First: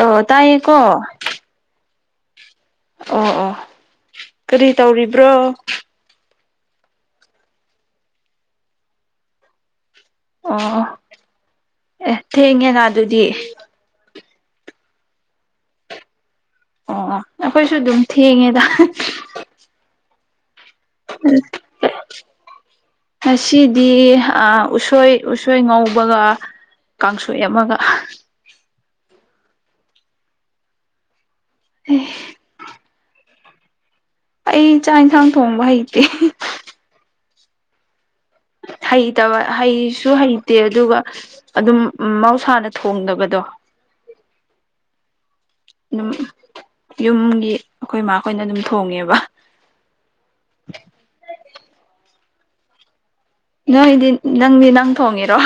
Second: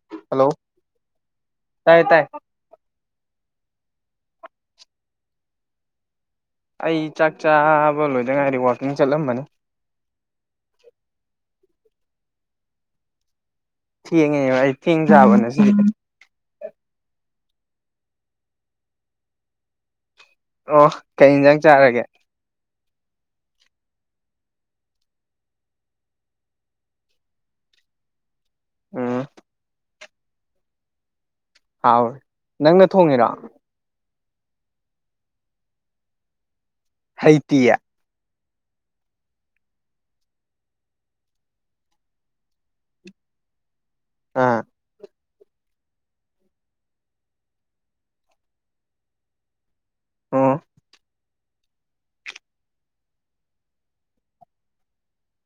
ꯑꯣ ꯍꯜꯂꯣ ꯇꯥꯏꯌꯦꯀꯣ ꯇꯥꯏ ꯇꯥꯏ ꯑꯣ ꯑꯣ ꯀꯔꯤ ꯇꯧꯔꯤꯕ꯭ꯔꯣ ꯑꯩ ꯆꯥꯛ ꯆꯥꯕ ꯂꯣꯏꯗ ꯉꯥꯏꯔꯤ ꯋꯥꯛꯀꯤꯡ ꯆꯠꯂꯝꯕꯅꯤ ꯑꯣ ꯑꯦ ꯊꯦꯡꯉꯦꯅ ꯑꯗꯨꯗꯤ ꯊꯦꯡꯉꯦꯕ ꯑꯩ ꯊꯦꯡ ꯆꯥꯕ ꯉꯁꯤꯗꯤ ꯑꯣ ꯑꯩꯈꯣꯏꯁꯨ ꯑꯗꯨꯝ ꯊꯦꯡꯉꯦꯗ ꯑꯣ ꯀꯩ ꯎꯝ ꯌꯦꯟꯖꯥꯡ ꯆꯥꯔꯒꯦ ꯉꯁꯤꯗꯤ ꯑꯥ ꯎꯁꯣꯏ ꯎꯁꯣꯏ ꯉꯧꯕꯒ ꯀꯥꯡꯁꯣꯏ ꯑꯃꯒ ꯎꯝ ꯍꯥꯎꯔꯦ ꯅꯪꯅ ꯊꯣꯡꯉꯤꯔꯣ ꯑꯩ ꯆꯥꯛ ꯏꯟꯁꯥꯡ ꯊꯣꯡꯕ ꯍꯩꯇꯦ ꯍꯩꯇꯤꯌꯦ ꯍꯩꯇꯕ ꯍꯩꯁꯨ ꯍꯩꯇꯦ ꯑꯗꯨꯒ ꯑꯗꯨꯝ ꯃꯍꯧꯁꯥꯅ ꯊꯣꯡꯗꯕꯗꯣ ꯑꯥ ꯑꯗꯨꯝ ꯌꯨꯝꯒꯤ ꯑꯩꯈꯣꯏ ꯏꯃꯥ ꯃꯈꯣꯏꯅ ꯑꯗꯨꯝ ꯊꯣꯡꯉꯦꯕ ꯑꯥ ꯅꯣꯏꯗꯤ ꯅꯪꯗꯤ ꯅꯪ ꯊꯣꯡꯉꯤꯔꯣ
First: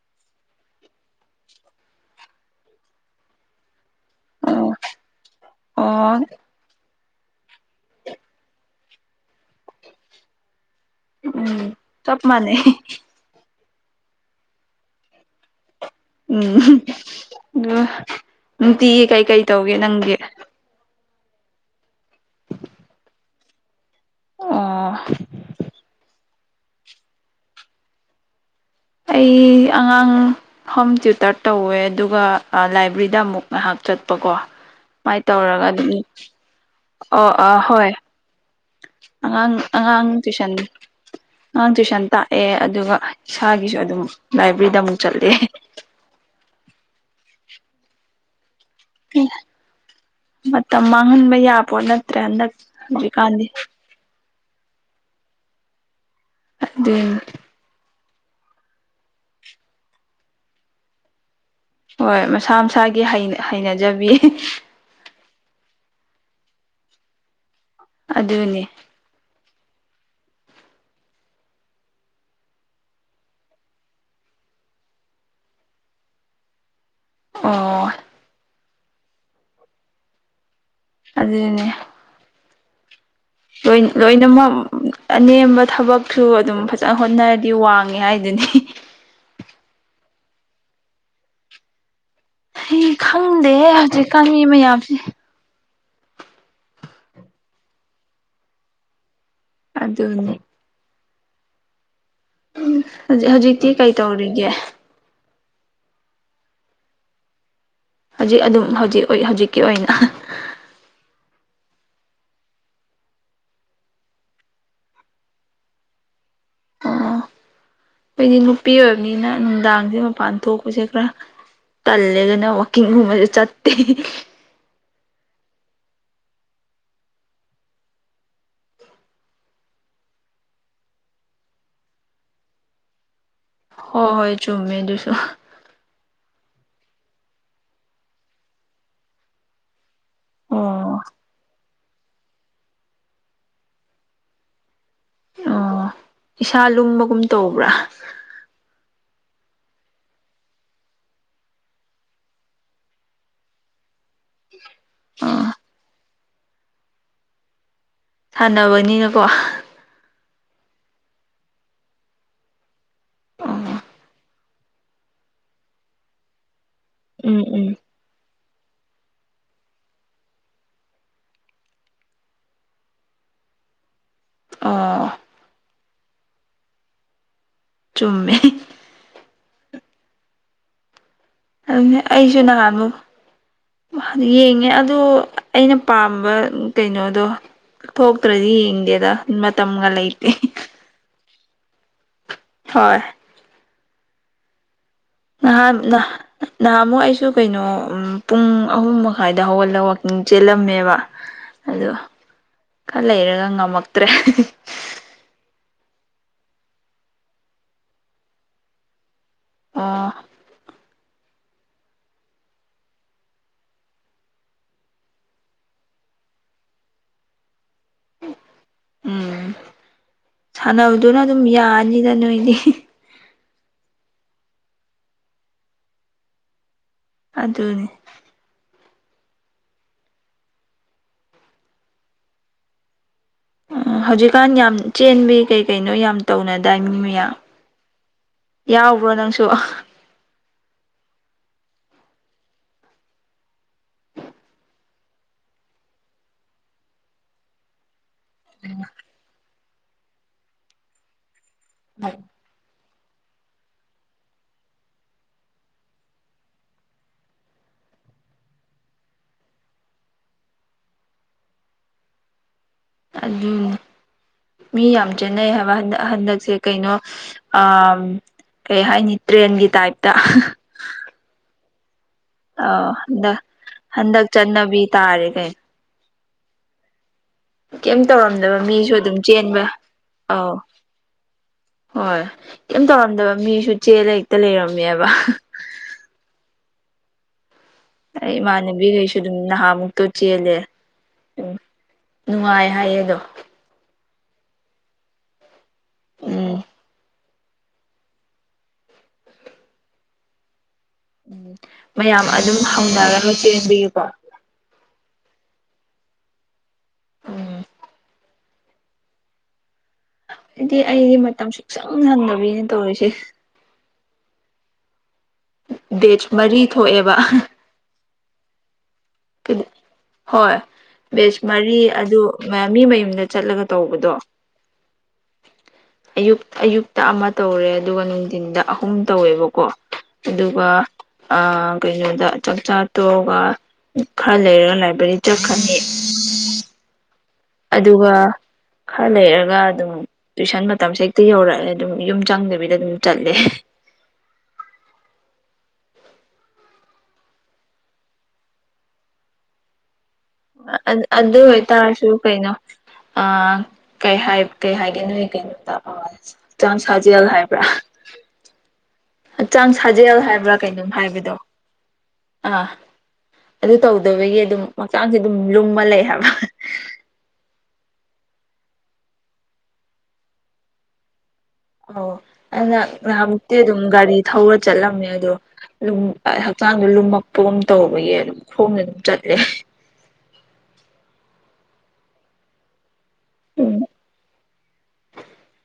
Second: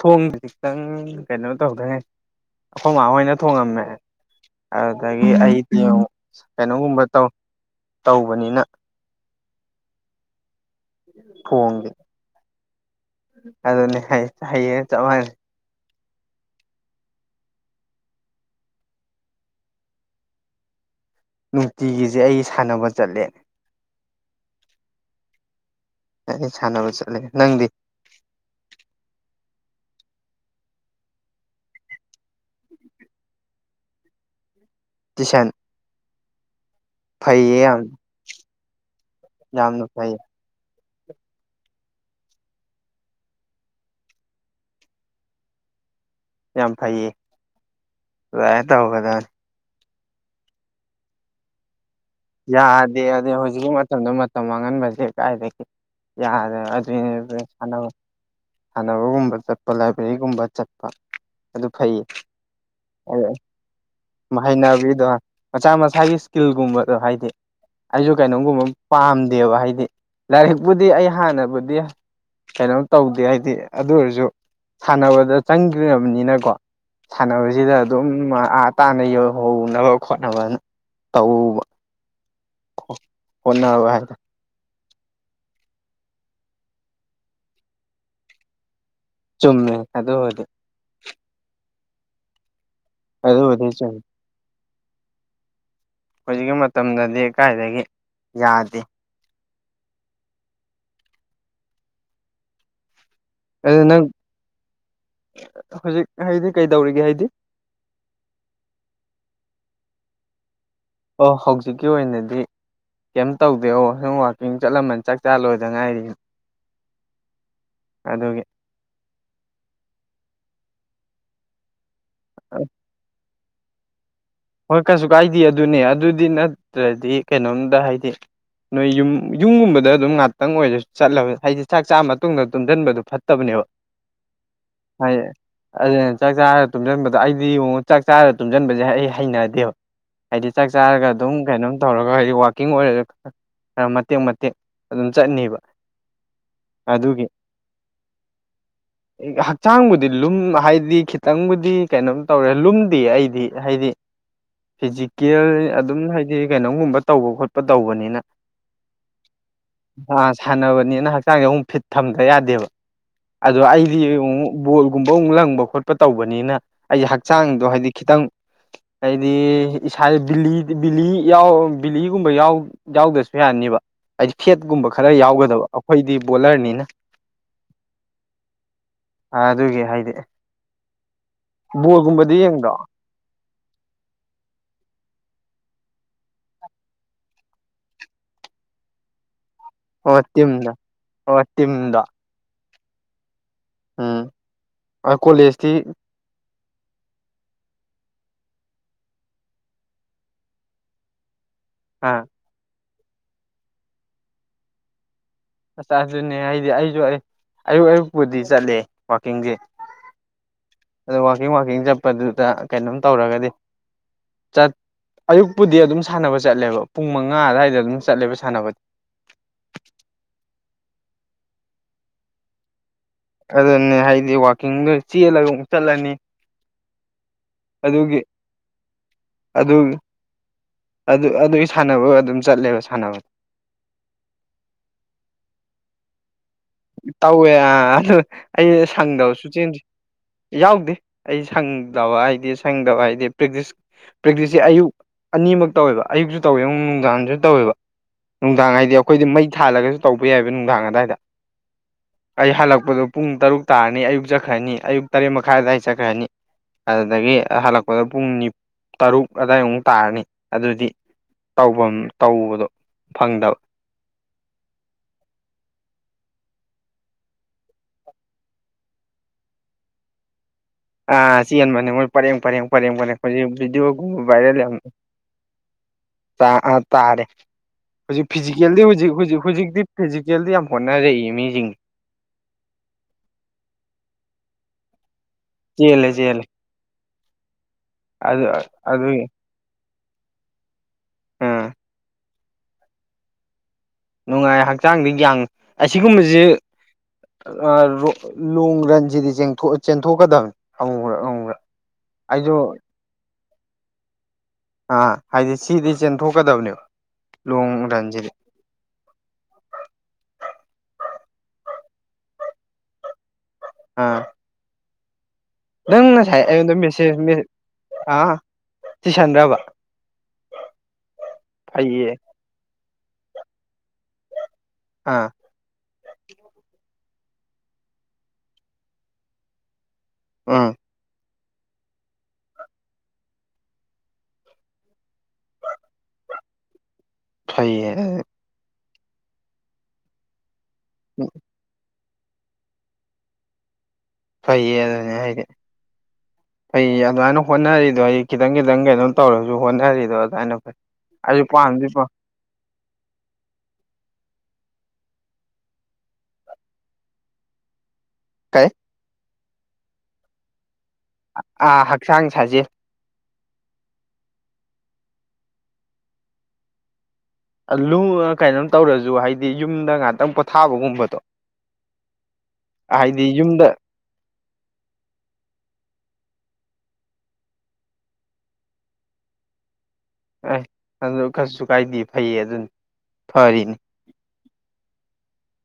ꯊꯣꯡꯕ ꯈꯤꯇꯪ ꯀꯩꯅꯣ ꯇꯧꯗꯩꯉꯥꯢꯔꯤ ꯑꯩꯈꯣꯏ ꯃꯥꯥꯍꯣꯏꯅ ꯊꯣꯡꯉꯝꯃꯦ ꯑꯣ ꯑꯗꯨꯗꯒꯤ ꯑꯩꯗꯤ ꯑꯣ ꯀꯩꯅꯣꯒꯨꯝꯕ ꯇꯧ ꯇꯧꯕꯅꯤꯅ ꯎꯝ ꯊꯣꯡꯒꯦ ꯆꯞ ꯃꯥꯅꯩ ꯑꯗꯨꯅꯦ ꯍꯥꯏ ꯍꯌꯦꯅ ꯆꯞ ꯃꯥꯟꯅꯩ ꯎꯝ ꯑꯗꯨ ꯅꯨꯡꯇꯤꯒꯤ ꯀꯩꯀꯩ ꯇꯧꯒꯦ ꯅꯪꯗꯤ ꯅꯨꯡꯇꯤꯒꯤꯁꯦ ꯑꯩ ꯁꯥꯟꯅꯕ ꯆꯠꯂꯦ ꯑꯣ ꯑꯩ ꯁꯥꯟꯅꯕ ꯆꯠꯂꯦ ꯅꯪꯗꯤ ꯑꯩ ꯑꯉꯥꯡ ꯍꯣꯝ ꯇ꯭ꯌꯨꯇꯔ ꯇꯧꯋꯦ ꯑꯗꯨꯒ ꯂꯥꯏꯕ꯭ꯔꯦꯔꯤꯗ ꯑꯃꯨꯛ ꯉꯥꯏꯍꯥꯛ ꯆꯠꯄꯀꯣ ꯁꯨꯃꯥꯏꯅ ꯇꯨꯏꯁꯟ ꯇꯧꯔꯒ ꯑꯗꯨꯝ ꯑꯣ ꯐꯩꯌꯦ ꯑꯥ ꯌꯥꯝ ꯍꯣꯏ ꯑꯉꯥꯡ ꯌꯥꯝꯅ ꯑꯉꯥꯡ ꯐꯩꯌꯦ ꯇ꯭ꯨꯏꯁꯟ ꯑꯉꯥꯡ ꯇꯨꯏꯁꯟ ꯇꯥꯛꯑꯦ ꯑꯗꯨꯒ ꯏꯁꯥꯒꯤꯁꯨ ꯑꯗꯨꯝ ꯂꯥꯏꯕ꯭ꯔꯦꯔꯤꯗ ꯑꯃꯨꯛ ꯆꯠꯂꯦ ꯌꯥꯝ ꯐꯩꯌꯦ ꯑꯗꯨꯃꯥꯏꯅ ꯇꯧꯒꯗꯅꯤ ꯃꯇꯝ ꯃꯥꯡꯍꯟꯕ ꯌꯥꯄꯣꯠ ꯅ ꯌꯥꯗꯦꯕ ꯑꯗꯗꯨ ꯍꯧꯖꯤꯛ ꯀꯤ ꯃꯇꯝ ꯃꯇꯝꯗ ꯃꯇꯝ ꯃꯥꯡꯍꯟꯕꯁꯦ ꯀꯥꯏꯗꯒꯤ ꯌꯥꯗꯦ ꯑꯗꯨ ꯑꯗꯨꯅꯤ ꯁꯥꯟꯅꯕ ꯁꯥꯟꯅꯕꯒꯨꯝꯕ ꯆꯠꯄ ꯂꯥꯏꯕ꯭ꯔꯦꯔꯤꯒꯨꯝꯕ ꯆꯠꯄ ꯑꯗꯨ ꯐꯩꯌꯦ ꯍꯣꯏ ꯃꯁꯥ ꯃꯁꯥꯒꯤ ꯍꯩꯅꯖꯕꯤ ꯆꯠꯅꯕꯤꯗꯣ ꯃꯁꯥ ꯃꯁꯥꯒꯤ ꯏꯁꯀꯤꯜꯒꯨꯝꯕꯗꯣ ꯍꯥꯏꯗꯤ ꯑꯩꯁꯨ ꯀꯩꯅꯣꯝꯒꯨꯝꯕ ꯑꯗꯨꯅꯤ ꯄꯥꯝꯗꯦꯕ ꯍꯥꯏꯗꯤ ꯂꯥꯏꯔꯤꯛꯄꯨꯗꯤ ꯑꯩ ꯍꯥꯟꯅꯕꯨꯗꯤ ꯀꯩꯅꯣꯝ ꯇꯧꯗꯦ ꯍꯥꯏꯗꯤ ꯑꯗꯨ ꯑꯣꯏꯔꯁꯨ ꯁꯥꯟꯅꯕꯗ ꯆꯪꯈ꯭ꯔꯕꯅꯤꯅꯀꯣ ꯁꯥꯟꯅꯕꯁꯤꯗ ꯑꯣ ꯑꯗꯨꯝ ꯑꯥ ꯇꯥꯅ ꯌꯧꯍꯧꯅꯕ ꯈꯣꯠꯅꯕ ꯑꯗꯨꯅꯦ ꯀꯣ ꯂꯣꯏ ꯂꯣꯏꯅꯃꯛ ꯑꯅꯦꯝꯕ ꯊꯕꯛꯁꯨ ꯑꯗꯨꯝ ꯐꯖꯅ ꯍꯣꯠꯅꯔꯗꯤ ꯋꯥꯡꯉꯦ ꯍꯥꯏꯗꯨꯅꯤ ꯆꯨꯝꯃꯦ ꯑꯗꯨꯕꯨꯗꯤ ꯑꯩ ꯈꯪꯗꯦ ꯑꯗꯨꯕꯨꯗꯤ ꯆꯨꯝꯃꯦ ꯍꯧꯖꯤꯛꯀꯥꯟ ꯃꯤ ꯃꯌꯥꯝꯁꯦ ꯍꯧꯖꯤꯛꯀꯤ ꯃꯇꯝꯗꯗꯤ ꯀꯥꯏꯗꯒꯤ ꯌꯥꯗꯦ ꯑꯗꯨꯅꯦ ꯍꯧꯖꯤꯛ ꯍꯧꯖꯤꯛꯇꯤ ꯑꯗꯨ ꯀꯩ ꯅꯪ ꯇꯧꯔꯤꯒꯦ ꯍꯧꯖꯤꯛ ꯍꯥꯏꯗꯤ ꯀꯩꯗꯧꯔꯤꯒꯦ ꯍꯥꯏꯗꯤ ꯍꯧꯖꯤꯛ ꯑꯗꯨꯝ ꯍꯧꯖꯤꯛ ꯍꯧꯖꯤꯛꯀꯤ ꯑꯣꯏꯅ ꯑꯣ ꯍꯧꯖꯤꯛꯀꯤ ꯑꯣꯏꯅꯗꯤ ꯀꯩꯝ ꯇꯧꯗꯦ ꯑꯣ ꯁꯨꯝ ꯋꯥꯛꯀꯤꯡ ꯆꯠꯂꯝꯃꯟ ꯆꯥꯛ ꯆꯥꯂꯣꯏꯗ ꯉꯥꯏꯔꯤ ꯑꯩꯗꯤ ꯑꯗꯨꯒꯤ ꯅꯨꯄꯤ ꯑꯣꯏꯕꯅꯤꯅ ꯅꯨꯡꯗꯥꯡꯁꯦ ꯃꯄꯥꯟ ꯊꯣꯛꯄꯁꯦ ꯈꯔ ꯇꯜꯂꯦꯒꯅ ꯋꯥꯛꯀꯤꯡꯒꯨꯝꯕꯁꯨ ꯆꯠꯇꯦ ꯍꯣꯏ ꯀꯩꯁꯨ ꯀꯥꯏꯗꯦ ꯑꯗꯨꯅꯦ ꯑꯗꯨꯗꯤ ꯅꯠꯇ꯭ꯔꯗꯤ ꯀꯩꯅꯣꯝꯇ ꯍꯥꯏꯗꯤ ꯅꯣꯏ ꯌꯨꯝ ꯌꯨꯝꯒꯨꯝꯕꯗ ꯑꯗꯨꯝ ꯉꯥꯛꯇꯪ ꯑꯣꯏꯔꯁꯨ ꯆꯠꯂꯕ ꯍꯥꯏꯗꯤ ꯆꯥꯛ ꯆꯥ ꯃꯇꯨꯡꯗ ꯇꯨꯝꯁꯤꯟꯕꯗꯨ ꯐꯠꯇꯕꯅꯦꯕ ꯍꯣꯏ ꯍꯣꯏ ꯆꯨꯝꯃꯦ ꯑꯗꯨꯁꯨ ꯍꯥꯏ ꯑꯗꯨꯅ ꯆꯥꯛ ꯆꯥꯔꯒ ꯇꯨꯝꯁꯤꯟꯕꯗꯣ ꯑꯩꯗꯤ ꯌꯦꯡꯉꯨ ꯆꯥꯛ ꯆꯥꯔꯒ ꯇꯨꯝꯁꯤꯟꯕꯁꯦ ꯑꯩ ꯍꯩꯅꯗꯦꯕ ꯍꯥꯏꯗꯤ ꯆꯥꯛ ꯑꯣ ꯆꯥꯔꯒ ꯑꯗꯨꯝ ꯀꯩꯅꯣꯝ ꯇꯧꯔꯒ ꯍꯥꯏꯗꯤ ꯋꯥꯋꯥꯛꯀꯤꯡ ꯑꯣꯏꯔꯁꯨ ꯈ ꯈꯔ ꯃꯇꯦꯛ ꯃꯇꯦꯛ ꯑꯗꯨꯝ ꯆꯠꯅꯦꯕ ꯑꯣ ꯏꯁꯥ ꯂꯨꯝꯕꯒꯨꯝ ꯑꯗꯨꯒꯤ ꯇꯧꯕ꯭ꯔꯥ ꯍꯛꯆꯥꯡꯕꯨꯗꯤ ꯂꯨꯝ ꯍꯥꯏꯗꯤ ꯈꯤꯇꯪꯕꯨꯗꯤ ꯀꯩꯅꯣꯝ ꯇꯧꯔꯦ ꯂꯨꯝꯗꯦ ꯑꯩꯗꯤ ꯍꯥꯏꯗꯤ ꯑꯣ ꯐꯤꯖꯤꯀꯦꯜ ꯑꯗꯨꯝ ꯍꯥꯏꯗꯤ ꯀꯩꯅꯣꯒꯨꯝꯕ ꯇꯧꯕ ꯈꯣꯠꯄ ꯇꯧꯕꯅꯤꯅ ꯁꯥꯟꯅꯕꯅꯤꯅꯀꯣ ꯑ ꯁꯥꯟꯅꯕꯅꯤꯅ ꯍꯛꯆꯥꯡꯁꯦ ꯑꯃꯨꯛ ꯐꯤꯠ ꯐꯝꯗ ꯌꯥꯗꯦꯕ ꯑꯣ ꯑꯗꯣ ꯑꯩꯗꯤ ꯑꯃꯨꯛ ꯕꯣꯜꯒꯨꯝꯕ ꯑꯃꯨꯛ ꯂꯪꯕ ꯈꯣꯠꯄ ꯇꯧꯕꯅꯤꯅ ꯑꯩ ꯎꯝ ꯍꯛꯆꯥꯡꯗꯣ ꯎꯝ ꯍꯥꯏꯗꯤ ꯈꯤꯇꯪ ꯍꯥꯏꯗꯤ ꯏꯁꯥꯕꯤ ꯕꯤꯂꯤ ꯌꯥꯎ ꯕꯤꯂꯤꯒꯨꯝꯕ ꯌꯥꯎ ꯌꯥꯎꯗꯁꯨ ꯌꯥꯅꯤꯕ ꯍꯥꯏꯗꯤ ꯐꯦꯠꯀꯨꯝꯕ ꯑꯣ ꯈꯔ ꯌꯥꯎꯒꯗꯕ ꯑꯩꯈꯣꯏꯗꯤ ꯕꯣꯂꯔꯅꯤꯅ ꯆꯨꯝꯃꯦ ꯑ ꯑꯗꯨꯒꯤ ꯍꯥꯏꯗꯦ ꯑꯗꯨ ꯑꯩꯁꯨ ꯌꯦꯡꯗ꯭ꯔꯣ ꯅꯍꯥꯟꯅꯨ ꯌꯦꯡꯉꯦ ꯑꯗꯣ ꯑꯩꯅ ꯄꯥꯝꯕ ꯀꯩꯅꯣꯗꯣ ꯊꯣꯛꯇ꯭ꯔꯗꯤ ꯌꯦꯡꯗꯦꯗ ꯃꯇꯝꯒ ꯑꯣ ꯂꯩꯇꯦ ꯇꯝꯗ ꯑꯣ ꯇꯝꯗ ꯍꯣꯏ ꯎꯝ ꯉꯍꯥꯟ ꯀꯣꯂꯦꯖꯇꯤ ꯅꯍꯥꯟ ꯑꯃꯨꯛ ꯑꯩꯁꯨ ꯀꯩꯅꯣ ꯄꯨꯡ ꯑꯍꯨꯝ ꯃꯈꯥꯏꯗ ꯍꯧꯒꯜꯂꯒ ꯋꯥꯛꯀꯤꯡ ꯆꯦꯜꯂꯝꯃꯦꯕ ꯑꯗꯣ [unintelligible] ꯈꯔ ꯂꯩꯔꯒ ꯉꯝꯃꯛꯇ꯭ꯔꯦ ꯆꯆꯥꯁꯨꯅꯦ ꯍꯥꯏꯗꯤ ꯑꯩꯁꯨ ꯑꯌꯨꯛ ꯑꯌꯨꯛꯄꯨꯗꯤ ꯆꯠꯂꯦ ꯋꯥꯋꯥꯛꯀꯤꯡꯁꯦ ꯑꯣ ꯑꯗ ꯋꯥꯋꯥꯛꯀꯤꯡ ꯋꯀꯤꯡ ꯆꯠꯄꯗꯨꯗ ꯀꯩꯅꯣꯝ ꯇꯧꯔꯒꯗꯤ ꯑꯌꯨꯛꯄꯨꯗꯤ ꯑꯗꯨꯝ ꯁꯥꯟꯅꯕ ꯆꯠꯂꯦꯕ ꯄꯨꯡ ꯃꯉꯥ ꯑꯗꯨꯋꯥꯏꯗ ꯑꯗꯨꯝ ꯆꯠꯂꯦꯕ ꯁꯥꯟꯅꯕ ꯎꯝ ꯁꯥꯟꯅꯕꯗꯨꯅ ꯑꯗꯨꯝ ꯌꯥꯅꯤꯗ ꯅꯣꯏꯗꯤ ꯑꯗꯨꯅꯦ ꯍꯥꯏꯗꯤ ꯋꯥꯋꯥꯛꯀꯤꯡꯗ ꯆꯦꯜꯂꯒ ꯑꯃꯨꯛ ꯆꯠꯂꯅꯤ ꯑꯗꯨꯅꯤ ꯑꯗꯨꯒꯤ ꯑꯗꯨ ꯑꯗꯨ ꯑꯗꯨꯒꯤ ꯁꯥꯟꯅꯕ ꯑꯗꯨꯝ ꯆꯠꯂꯦꯕ ꯁꯥꯟꯅꯕꯗ ꯎꯝ ꯍꯧꯖꯤꯛꯀꯥꯟ ꯌꯥꯝ ꯆꯦꯟꯕꯤ ꯀꯩ ꯀꯩꯅꯣ ꯌꯥꯝ ꯇꯧꯅꯗꯥꯏ ꯃꯤ ꯃꯌꯥꯝ ꯇꯧꯋꯦ ꯑꯥ ꯑꯗꯨ ꯑꯩ ꯌꯥꯎꯕ꯭ꯔꯣ ꯅꯪꯁꯨ ꯁꯪꯗꯕꯁꯨ ꯆꯦꯟꯁꯤ ꯌꯥꯎꯗꯦ ꯑꯩ ꯁꯪꯗꯕ ꯍꯥꯏꯗꯤ ꯁꯪꯗꯕ ꯍꯥꯏꯗꯤ ꯄ꯭ꯔꯦꯛꯇꯤꯁ ꯄ꯭ꯔꯦꯛꯇꯤꯁꯁꯦ ꯑꯌꯨꯛ ꯑꯅꯤꯃꯛ ꯇꯧꯋꯦꯕ ꯑꯌꯨꯛꯁꯨ ꯇꯧꯋꯦ ꯑꯃꯛ ꯅꯨꯡꯗꯥꯡꯁꯨ ꯇꯧꯋꯦꯕ ꯅꯨꯡꯗꯥꯡ ꯍꯥꯏꯗꯤ ꯑꯩꯈꯣꯏꯗꯤ ꯃꯩ ꯊꯥꯜꯂꯒꯁꯨ ꯇꯧꯕ ꯌꯥꯏꯑꯕ ꯅꯨꯡꯗꯥꯡ ꯑꯗꯥꯋꯥꯏꯗ ꯑꯩꯏ ꯑꯩ ꯍꯜꯂꯛꯄꯗꯣ ꯄꯨꯡ ꯇꯔꯨꯛ ꯇꯥꯔꯅꯤ ꯑꯌꯨꯛ ꯆꯠꯈ꯭ꯔꯅꯤ ꯑꯌꯨꯛ ꯇꯔꯦꯠ ꯃꯈꯥꯏꯗ ꯑꯑꯗꯥꯏ ꯆꯠꯈ꯭ꯔꯅꯤ ꯑꯗꯨꯗꯒꯤ ꯍꯜꯂꯛꯄꯗ ꯄꯨꯡ ꯅꯤꯞ ꯇꯔꯨꯛ ꯑꯗꯥꯏꯃꯨꯛ ꯇꯥꯔꯅꯤ ꯑꯗꯨꯗꯤ ꯇꯥꯎꯕꯝ ꯇꯧꯕꯗꯣ ꯐꯪꯗꯕ ꯑꯗꯨꯅꯤ ꯃꯤ ꯌꯥꯝ ꯆꯦꯟꯅꯩ ꯍꯥꯏꯕ ꯍꯟꯗꯛ ꯍꯟꯗꯛꯁꯦ ꯀꯩꯅꯣ ꯑ ꯀꯩ ꯍꯥꯏꯅꯤ ꯇ꯭ꯔꯦꯟꯒꯤ ꯇꯥꯏꯞꯇ ꯑ ꯆꯦꯟꯕꯅꯦ ꯃꯣꯏ ꯄꯔꯦꯡ ꯄꯔꯦꯡ ꯑ ꯄꯔꯦꯡ ꯄꯔꯦꯡ ꯍꯟꯗꯛ ꯍꯧꯖꯤꯛ ꯕꯤꯗꯤꯑꯣ ꯍꯟꯗꯛ ꯕꯥꯥꯏꯔꯦꯜ ꯌꯥꯝ ꯆꯠꯅꯕꯤ ꯇꯥꯔꯦ ꯀꯩ ꯇꯥ ꯑꯥ ꯇꯥꯔꯦ ꯀꯩꯝ ꯍꯨꯖꯤꯛ ꯇꯧꯔꯝꯗꯕ ꯐꯤꯖꯤꯀꯦꯜꯂꯤ ꯃꯤꯁꯨ ꯍꯨꯖꯤꯛ ꯑꯗꯨꯝ ꯍꯨꯖꯤꯛ ꯆꯦꯟꯕ ꯍꯨꯖꯤꯛꯇꯤ ꯐꯤꯖꯤꯀꯦꯜꯜꯂꯤ ꯑꯧ ꯌꯥꯝ ꯍꯣꯠꯅꯔꯛꯏꯑ ꯃꯤꯁꯤꯡꯁꯦ ꯍꯣꯏ ꯀꯩꯝ ꯇꯧꯔꯝꯗꯕ ꯃꯤꯁꯨ ꯆꯦꯜꯂꯥ ꯍꯦꯛꯇꯥ ꯂꯩꯔꯝꯃꯦꯕ ꯆꯦꯜꯂꯦ ꯆꯦꯜꯂꯦ ꯑꯩ ꯑꯗꯨ ꯏꯃꯥꯟꯅꯕꯤꯈꯩꯁꯨ ꯑꯗꯨꯒꯤ ꯑꯗꯨꯝ ꯅꯍꯥꯃꯨꯛ ꯇꯣ ꯆꯦꯜꯂꯦ ꯎꯝ ꯑꯥ ꯅꯨꯡꯉꯥꯏ ꯍꯥꯏꯌꯦ ꯑꯗꯣ ꯅꯨꯡꯉꯥꯏ ꯍꯛꯆꯥꯡꯗꯤ ꯌꯥꯡ ꯑꯁꯤꯒꯨꯝꯕꯁꯤ ꯎꯝ ꯑ ꯔꯣ ꯂꯣꯡ ꯔꯟꯁꯤꯗꯤ ꯆꯦꯡꯊꯣꯛ ꯆꯦꯟꯊꯣꯛꯀꯗꯕꯅꯤ ꯑꯃꯨꯛꯔꯛ ꯎꯝ ꯑꯃꯨꯛꯔꯛ ꯃꯌꯥꯝ ꯑꯩꯁꯨ ꯑꯗꯨꯝ ꯍꯧꯅꯔꯒ ꯆꯦꯟꯕꯤꯌꯨꯕ ꯑꯥ ꯍꯥꯏꯗꯤ ꯁꯤꯗꯤ ꯆꯦꯟꯊꯣꯛꯀꯗꯕꯅꯦꯕ ꯎꯝ ꯂꯣꯡ ꯔꯟꯁꯤꯗꯤ ꯑꯩꯗꯤ ꯑꯩꯒꯤ ꯃꯇꯝꯁꯨ ꯁꯨꯛꯁꯡ ꯁꯡꯗꯕꯤꯅꯦ ꯇꯧꯔꯤꯁꯦ ꯑꯝ ꯅꯪ ꯕꯦꯠꯁ ꯉꯁꯥꯏ ꯃꯔꯤ ꯑꯩꯉꯣꯟꯗ ꯃꯦꯁꯦꯖ ꯊꯣꯛꯑꯦꯕ ꯃꯦꯁꯦ ꯑꯥ ꯆꯤꯁꯟꯕ꯭ꯔꯕ ꯍꯣꯏ ꯕꯦꯖ ꯃꯔꯤ ꯐꯩꯌꯦ ꯑꯗꯨ ꯃꯌꯥꯝ ꯃꯤ ꯃꯌꯨꯝꯗ ꯆꯠꯂꯒ ꯇꯧꯕꯗꯣ ꯑꯥ ꯑꯌꯨꯛ ꯑꯌꯨꯛꯇ ꯑꯃ ꯇꯧꯔꯦ ꯑꯗꯨꯒ ꯅꯨꯡꯊꯤꯟꯗ ꯑꯍꯨꯝ ꯇꯧꯋꯦꯕꯀꯣ ꯑꯗꯨꯒ ꯎꯝ ꯑ ꯀꯩꯅꯣꯗ ꯆꯥꯛꯆꯥꯥ ꯇꯣꯛꯑꯒ ꯈꯔ ꯂꯩꯔꯒ ꯂꯥꯏꯕ꯭ꯔꯦꯔꯤ ꯆꯠꯈ꯭ꯔꯅꯤ ꯑꯗꯨꯒ ꯐꯩꯌꯦ ꯈꯔ ꯂꯩꯔꯒ ꯑꯗꯨꯝ ꯇꯨꯏꯁꯟ ꯃꯇꯝ ꯁꯦ ꯍꯦꯛꯇ ꯌꯧꯔꯛꯂꯦ ꯑꯗꯨꯝ ꯌꯨꯝ ꯆꯪꯗꯕꯤꯗ ꯑꯗꯨꯝ ꯆꯠꯂꯦ ꯐꯩꯌꯦ ꯑꯗꯨꯅꯦ ꯍꯥꯏꯗꯤ ꯐꯩ ꯑꯗꯨꯃꯥꯏꯅ ꯍꯣꯠꯅꯔꯤꯗꯣ ꯑꯩ ꯈꯤꯇꯪ ꯈꯤꯇꯪ ꯀꯩꯅꯣ ꯇꯧꯔꯁꯨ ꯍꯣꯠꯅꯔꯤꯗꯣ ꯑꯗꯨꯃꯥꯏꯅ ꯐꯩ ꯑ ꯑꯗꯨ ꯑꯩꯁꯨ ꯄꯥꯝꯗꯤ ꯄꯥꯝ ꯑꯣꯏꯇꯥꯔꯁꯨ ꯀꯩꯅꯣ ꯑ ꯀꯩ ꯍꯥꯏ ꯀꯩ ꯍꯥꯏꯒꯦ ꯅꯣꯏ ꯀꯩꯅꯣꯗ ꯍꯛꯆꯥꯡ ꯁꯥꯖꯦꯜ ꯍꯥꯏꯕ꯭ꯔꯥ ꯀꯩ ꯍꯛꯆꯥꯡ ꯁꯥꯖꯦꯜ ꯍꯥꯏꯕ꯭ꯔꯥ ꯀꯩꯅꯣꯝ ꯍꯥꯏꯕꯗꯣ ꯑꯥ ꯍꯛꯆꯥꯡ ꯁꯥꯖꯦꯜ ꯑꯥ ꯑꯗꯨ ꯇꯧꯗꯕꯒꯤ ꯑꯗꯨꯝ ꯍꯛꯆꯥꯡꯁꯦ ꯑꯗꯨꯝ ꯂꯨꯝꯃ ꯂꯩ ꯍꯥꯏꯕ ꯂꯨ ꯀꯩꯅꯣꯝ ꯇꯧꯔꯁꯨ ꯍꯥꯏꯗꯤ ꯌꯨꯝꯗ ꯉꯥꯛꯇꯪ ꯄꯣꯊꯥꯕꯒꯨꯝꯕꯗꯣ ꯑꯎ ꯍꯥꯏꯗꯤ ꯅꯍꯥꯟꯃꯨꯛꯇꯤ ꯌꯨꯝꯗ ꯑꯗꯨꯝ ꯒꯥꯔꯤ ꯊꯧꯔ ꯆꯠꯂꯝꯃꯦ ꯑꯗꯣ ꯂꯨꯝ ꯍꯛꯆꯥꯡꯁꯦ ꯂꯨꯝꯃꯛꯄꯒꯨꯝ ꯇꯧꯕꯒꯤ ꯑꯗꯨꯝ ꯈꯣꯡꯅ ꯑꯗꯨꯝ ꯆꯠꯂꯦ ꯑꯩ ꯑꯗꯨ ꯀꯩꯁꯨ ꯀꯥꯏꯗꯦ ꯐꯩꯌꯦ ꯑꯗꯨꯅꯤ ꯎꯝ ꯐꯔꯤꯅꯤ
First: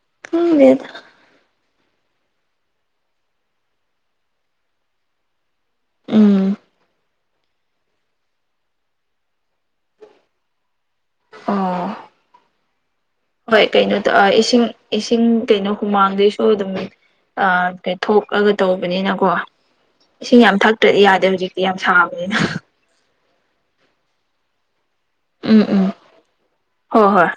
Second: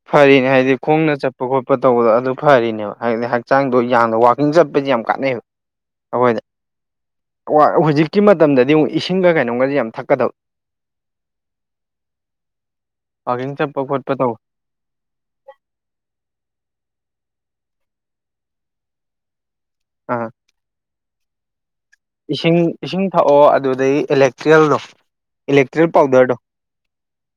ꯐꯔꯤꯅꯤ ꯍꯥꯏꯗꯤ ꯈꯪꯗꯦꯗ ꯈꯣꯡꯅ ꯆꯠꯄ ꯆꯠꯄ ꯈꯣꯠꯄ ꯇꯧꯕꯗ ꯑꯗꯨ ꯐꯔꯤꯅꯦꯕ ꯍꯥꯏꯕꯗꯤ ꯍꯛꯆꯥꯡꯗꯣ ꯌꯥꯝꯅ ꯋꯥꯋꯀꯤꯡ ꯆꯠꯄꯖꯦ ꯌꯥꯝ ꯀꯥꯟꯅꯩꯑꯕ ꯎꯝ ꯑꯩꯈꯣꯏꯗ ꯍꯧꯖꯤꯛꯀꯤ ꯃꯇꯝꯗꯗꯤ ꯑꯃꯨꯛ ꯏꯁꯤꯡꯒ ꯀꯩꯅꯣꯝꯒꯁꯦ ꯌꯥꯝ ꯊꯛꯀꯗꯕ ꯑꯣ ꯋꯥꯛꯀꯤꯡ ꯍꯣꯏ ꯆꯠꯄ ꯀꯩꯅꯣ ꯈꯣꯠꯄ ꯇꯧ ꯇꯧꯕ ꯏꯁꯤꯡ ꯏꯁꯤꯡ ꯀꯩꯅꯣ ꯍꯨꯃꯥꯡꯗꯩꯁꯨ ꯑꯗꯨꯝ ꯀꯩꯊꯣꯛꯂꯒ ꯇꯧꯕꯅꯤꯅꯀꯣ ꯑꯥ ꯏꯁꯤꯡ ꯌꯥꯝ ꯊꯛꯇ꯭ꯔꯗꯤ ꯌꯥꯗꯦ ꯍꯧꯖꯤꯛꯇꯤ ꯌꯥꯝ ꯁꯥꯕ ꯏꯁꯤꯡ ꯏꯁꯤꯡ ꯊꯛꯑꯣ ꯑꯗꯨꯗꯒꯤ ꯑꯦꯂꯦꯛꯀꯦꯜꯗꯣ ꯎꯝ ꯎꯝ ꯏꯂꯦꯛꯇ꯭ꯔꯤꯛ ꯄꯥꯎꯗꯔꯗꯣ ꯍꯣꯏ ꯍꯣꯏ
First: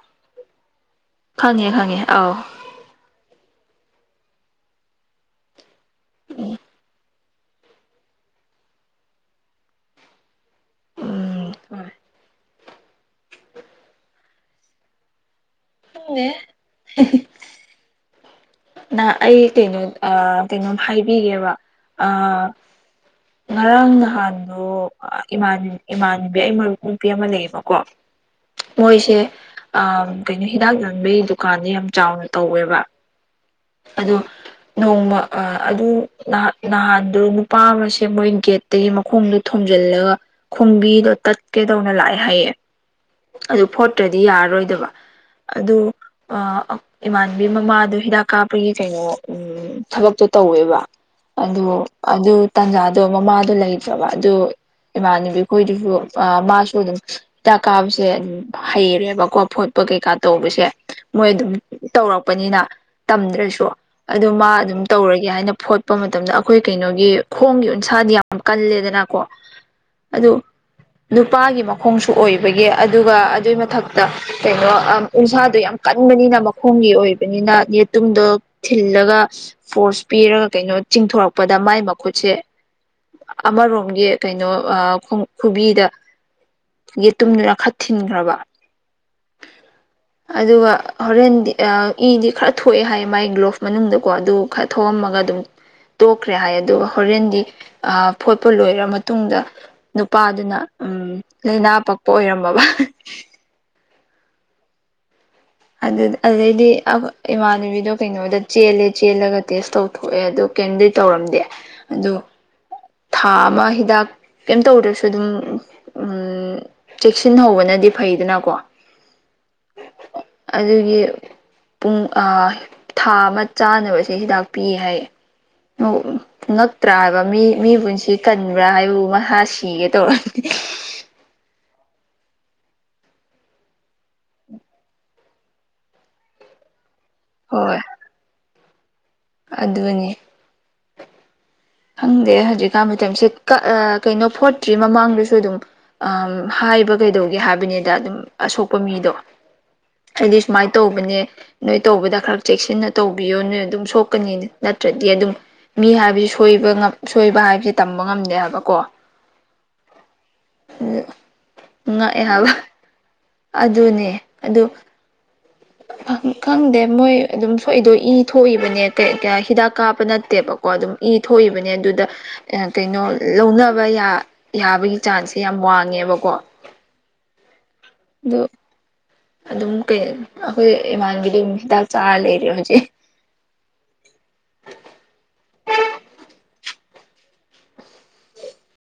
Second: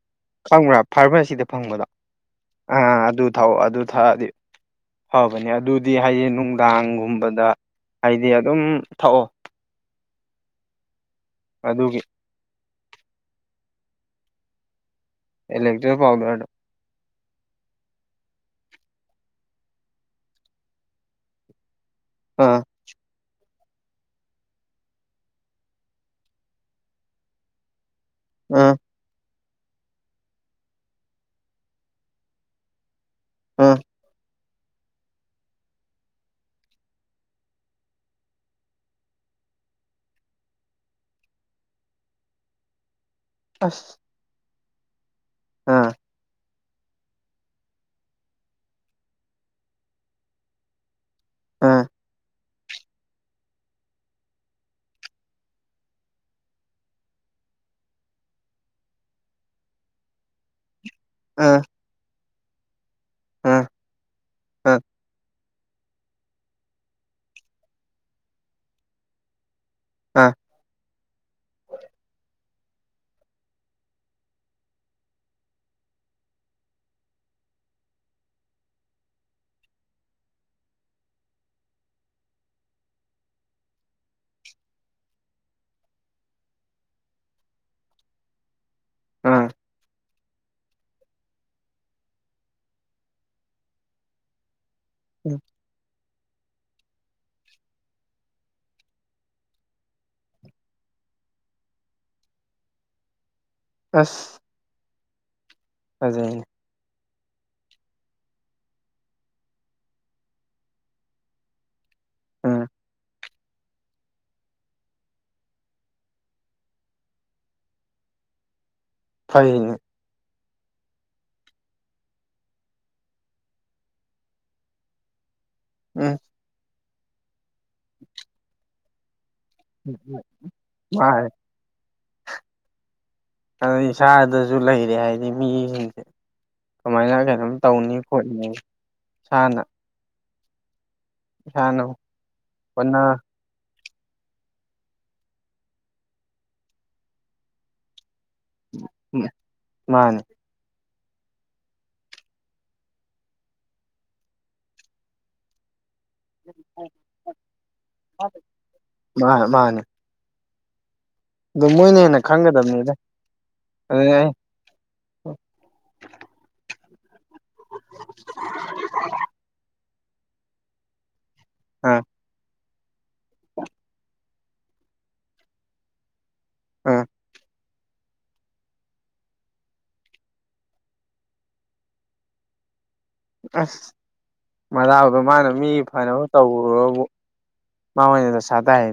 ꯈꯪꯕ꯭ꯔꯥ ꯐꯥꯔꯃꯥꯁꯤꯗ ꯈꯪꯉꯦ ꯐꯪꯕꯗꯣ ꯈꯪꯉꯦ ꯑꯧ ꯑ ꯑꯗꯨ ꯊꯛꯑꯣ ꯑꯗꯨ ꯊꯛꯑꯗꯤ ꯐꯕꯅꯦ ꯑꯗꯨꯗꯤ ꯍꯥꯏꯗꯤ ꯅꯨꯡꯗꯥꯡꯒꯨꯝꯕꯗ ꯍꯥꯏꯗꯤ ꯑꯗꯨꯝ ꯊꯛꯑꯣ ꯎꯝ ꯍꯣꯏ ꯑꯗꯨꯒꯤ ꯏꯂꯛꯇ꯭ꯔꯤꯦꯜ ꯐꯥꯎꯗꯣꯣ ꯎ ꯅ ꯑꯩ ꯀꯩꯅꯣ ꯀꯩꯅꯣꯝ ꯍꯥꯏꯕꯤꯒꯦꯕ ꯑ ꯑꯥ ꯉꯔꯥꯡ ꯅꯍꯥꯟꯗꯣ ꯏꯃꯥꯟꯅꯕꯤ ꯑꯩ ꯃꯔꯨꯞ ꯅꯨꯄꯤ ꯑꯃ ꯂꯩꯌꯦꯕꯀꯣ ꯑ ꯃꯣꯏꯁꯦ ꯑ ꯀꯩꯅꯣ ꯍꯤꯗꯥꯛ ꯂꯟꯕꯒꯤ ꯗꯨꯀꯥꯟꯁ ꯌꯥꯝ ꯆꯥꯎꯅ ꯇꯧꯋꯦꯕ ꯑ ꯑꯗꯣ ꯅꯣꯡꯃ ꯑꯗꯨ ꯅꯍꯥꯟꯗ ꯅꯨꯄꯥ ꯑꯃꯁꯦ ꯃꯣꯏ ꯒꯦꯠ ꯑꯒꯤ ꯃꯈꯣꯡꯗꯣ ꯊꯣꯝꯖꯤꯜꯂꯒ ꯈꯣꯡꯕꯤꯗꯣ ꯇꯠꯀꯦꯗꯧꯅ ꯂꯥꯛꯑꯦ ꯍꯥꯏꯌꯦ ꯑꯗꯨ ꯑꯁ ꯐꯣꯇ ꯌꯥꯔꯔꯣꯏꯗꯕ ꯑꯗꯨ ꯑꯥ ꯏꯃꯥꯟꯕꯤ ꯃꯃꯥꯗ ꯍꯤꯗ ꯀꯥꯞꯄꯒꯤ ꯀꯩꯅꯣ ꯊꯕꯛꯇꯣ ꯇꯧꯋꯦꯕ ꯑꯥ ꯑꯗꯣ ꯑꯗꯨ ꯇꯥꯟꯖꯥꯗꯣ ꯃꯃꯥꯗꯣ ꯂꯩꯇ꯭ꯔꯕ ꯑꯗꯨ ꯏꯃꯥꯟꯅꯕꯤ ꯑꯩꯈꯣꯏꯗꯨꯁꯨ ꯃꯥꯁꯨ ꯑꯗꯨꯝ ꯍꯤꯗꯥꯛ ꯀꯥꯕꯁꯦ ꯑꯗꯨꯝ ꯍꯩꯔꯦꯕꯀꯣ ꯐꯣꯠꯄ ꯀꯩꯀꯥ ꯇꯧꯕꯁꯦ ꯃꯣꯏ ꯑꯗꯨꯝ ꯑꯥ ꯇꯧꯔꯛꯄꯅꯤꯅ ꯇꯝꯗ꯭ꯔꯁꯨ ꯑꯥ ꯑꯗꯨ ꯃꯥ ꯑꯥ ꯑꯗꯨꯝ ꯇꯧꯔꯒꯦ ꯍꯥꯏꯅ ꯐꯣꯠ ꯀꯠꯄ ꯃꯇꯝꯗ ꯑꯩꯈꯣꯏ ꯀꯩꯅꯣꯒꯤ ꯈꯣꯡꯒꯤ ꯎꯟꯁꯥꯗꯤ ꯌꯥꯝ ꯀꯜꯂꯦꯗꯅꯀꯣ ꯑꯗꯨ ꯑꯥ ꯅꯨꯄꯥꯒꯤ ꯃꯈꯣꯡꯁꯨ ꯑꯣꯏꯕ ꯍꯥꯏꯒꯤ ꯑꯗꯨꯒ ꯑꯗꯨꯒꯤ ꯃꯊꯛꯇ ꯀꯩꯅꯣ ꯎꯟꯁꯥꯗꯣ ꯌꯥꯝ ꯀꯟꯕꯅꯤꯅ ꯈꯣꯡꯒꯤ ꯑꯣꯏꯕꯅꯤꯅ ꯇꯨꯝꯗꯣ ꯊꯤꯜꯂꯒ ꯐꯣꯔꯁ ꯄꯤꯔꯒ ꯀꯩꯅꯣ ꯆꯤꯡꯊꯣꯔꯛꯄꯗ ꯃꯥꯏ ꯃꯈꯨꯠꯁꯦ ꯑꯃꯔꯣꯝꯒꯤ ꯀꯩꯅꯣ ꯈꯨꯕꯤꯗ ꯌꯦꯇꯨꯝꯗꯨꯅ ꯈꯠ ꯊꯤꯟꯈ꯭ꯔꯕ ꯑꯥ ꯑꯗꯨꯒ ꯍꯣꯔꯦꯟꯗꯤ ꯏꯗꯤ ꯈꯔ ꯊꯣꯛꯑꯦ ꯍꯥꯏ ꯃꯥꯏ ꯒ꯭ꯂꯣꯐ ꯃꯅꯨꯡꯗꯀꯣ ꯑꯗꯨ ꯈꯔ ꯊꯣꯛꯑꯝꯃꯒ ꯑꯗꯨꯝ ꯇꯣꯛꯈ꯭ꯔꯦ ꯍꯥꯏ ꯑꯗꯨꯒ ꯍꯣꯔꯦꯟꯗꯤ ꯐꯣꯠꯄ ꯂꯣꯏꯔ ꯃꯇꯨꯡꯗ ꯅꯨꯄꯥꯗꯨꯅ ꯎꯝ ꯂꯥꯏꯅꯥ ꯄꯛꯄ ꯑꯣꯏꯔꯃꯕ ꯑꯁ ꯑꯗꯨꯗꯗꯤ ꯐꯖꯩꯅꯦ ꯑꯗꯨꯗꯩꯗꯤ ꯏꯃꯥꯟꯅꯕꯤꯗꯣ ꯀꯩꯅꯣꯗ ꯆꯦꯜꯂꯦ ꯆꯦꯜꯂꯒ ꯇꯦꯁ ꯇꯧꯊꯣꯛꯑꯦ ꯑꯗꯣ ꯀꯦꯟꯗꯤ ꯇꯧꯔꯝꯗꯦ ꯑꯗꯣ ꯑꯝ ꯊꯥ ꯑꯃ ꯍꯤꯗꯥꯛ ꯀꯩꯝ ꯇꯧꯗ꯭ꯔꯁꯨ ꯑꯗꯨꯝ ꯆꯦꯛꯁꯤꯟ ꯍꯧꯕꯅꯗꯤ ꯐꯩꯗꯅꯀꯣ ꯍꯥꯏꯅꯦ ꯑꯗꯨꯒꯤ ꯄꯨꯡ ꯊꯥ ꯑꯃ ꯆꯥꯅꯕꯁꯦ ꯍꯤꯗꯥꯛ ꯄꯤꯌꯦ ꯍꯥꯏꯌꯦ ꯎꯝ ꯉꯛꯇ꯭ꯔꯥ ꯍꯥꯏꯕ ꯃꯤ ꯃꯤ ꯄꯨꯟꯁꯤ ꯀꯟꯕ꯭ꯔꯥ ꯍꯥꯏꯕꯕꯨ ꯃꯁꯥ ꯁꯤꯒꯗꯥ ꯃꯥ ꯑꯗ ꯏꯁꯥꯗꯁꯨ ꯂꯩꯔꯦ ꯍꯥꯏꯗꯤ ꯃꯤꯁꯤꯡꯁꯦ ꯀꯃꯥꯏꯅ ꯑꯗꯨꯝ ꯍꯣꯏ ꯇꯧꯅꯤ ꯈꯣꯠꯅꯤ ꯏꯁꯥꯅ ꯑꯗꯨꯅꯤ ꯏꯁꯥꯅ ꯈꯪꯗꯦ ꯍꯧꯖꯤꯛꯀꯥꯟ ꯍꯣꯠꯅ ꯃꯇꯝꯇꯁꯤꯠ ꯀꯩꯅꯣ ꯐꯣꯔꯠꯇ꯭ꯔꯤ ꯃꯃꯥꯡꯗꯁꯨ ꯑꯗꯨꯝ ꯍꯥꯏꯕ ꯀꯩꯗꯧꯒꯦ ꯍꯥꯏꯕꯅꯤꯗ ꯑꯗꯨꯝ ꯑꯁꯣꯛꯄ ꯃꯤꯗꯣ ꯃꯥꯅꯤ ꯑꯩꯗꯤ ꯁꯨꯃꯥꯏꯅ ꯇꯧꯕꯅꯦ ꯅꯣꯏ ꯇꯧꯕꯗ ꯈꯔ ꯆꯦꯛꯁꯤꯟꯅ ꯇꯧꯕꯤꯌꯣ ꯅꯣꯏ ꯑꯗꯨꯝ ꯁꯣꯛꯀꯅꯤ ꯅꯠꯇ꯭ꯔꯗꯤ ꯑꯗꯨꯝ ꯃꯤ ꯍꯥꯏꯕꯁꯨ ꯣꯏꯕ ꯁꯣꯏꯕ ꯍꯥꯏꯕꯕꯁꯤꯦ ꯇꯝꯕ ꯉꯝꯗꯦꯕꯀꯣ ꯑꯗꯨ ꯃꯥ ꯃꯥꯅꯤ ꯑꯗꯨ ꯃꯣꯏꯅꯤꯦꯟꯅ ꯈꯪꯒꯗꯕꯅꯤꯦ ꯑꯗꯨꯅꯦ ꯑꯗꯨ ꯈꯪꯗꯦ ꯃꯣꯏ ꯑꯗꯨꯝ ꯁꯣꯏꯏꯗꯣ ꯏ ꯊꯣꯛꯏꯕꯅꯦ ꯀ ꯍꯤꯗꯥꯛ ꯀꯥꯞꯄ ꯅꯠꯇꯦꯕꯀꯣ ꯑꯗꯨꯝ ꯏ ꯊꯣꯛꯏꯕꯅꯦ ꯑꯥ ꯑꯗꯨꯗ ꯀꯩꯅꯣ ꯂꯧꯅꯕ ꯌꯥ ꯌꯥꯕꯒꯤ ꯆꯥꯟꯁꯁꯦ ꯌꯥꯝ ꯋꯥꯡꯉꯦꯕꯀꯣ ꯑꯥ ꯑ ꯑꯗꯨꯝ ꯀꯩ ꯑꯩꯈꯣꯏ ꯏꯃꯥꯟꯒꯤꯗꯤ ꯑꯗꯨꯝ ꯍꯤꯗꯥꯛ ꯆꯥ ꯂꯩꯔꯦ ꯍꯧꯖꯤꯛ ꯑꯁ ꯃꯖꯥꯗꯣ ꯃꯥꯅ ꯃꯤ ꯐꯅꯕ ꯇꯧꯔꯕꯨ ꯃꯥꯃ ꯁꯥꯗꯥ ꯍꯥꯏ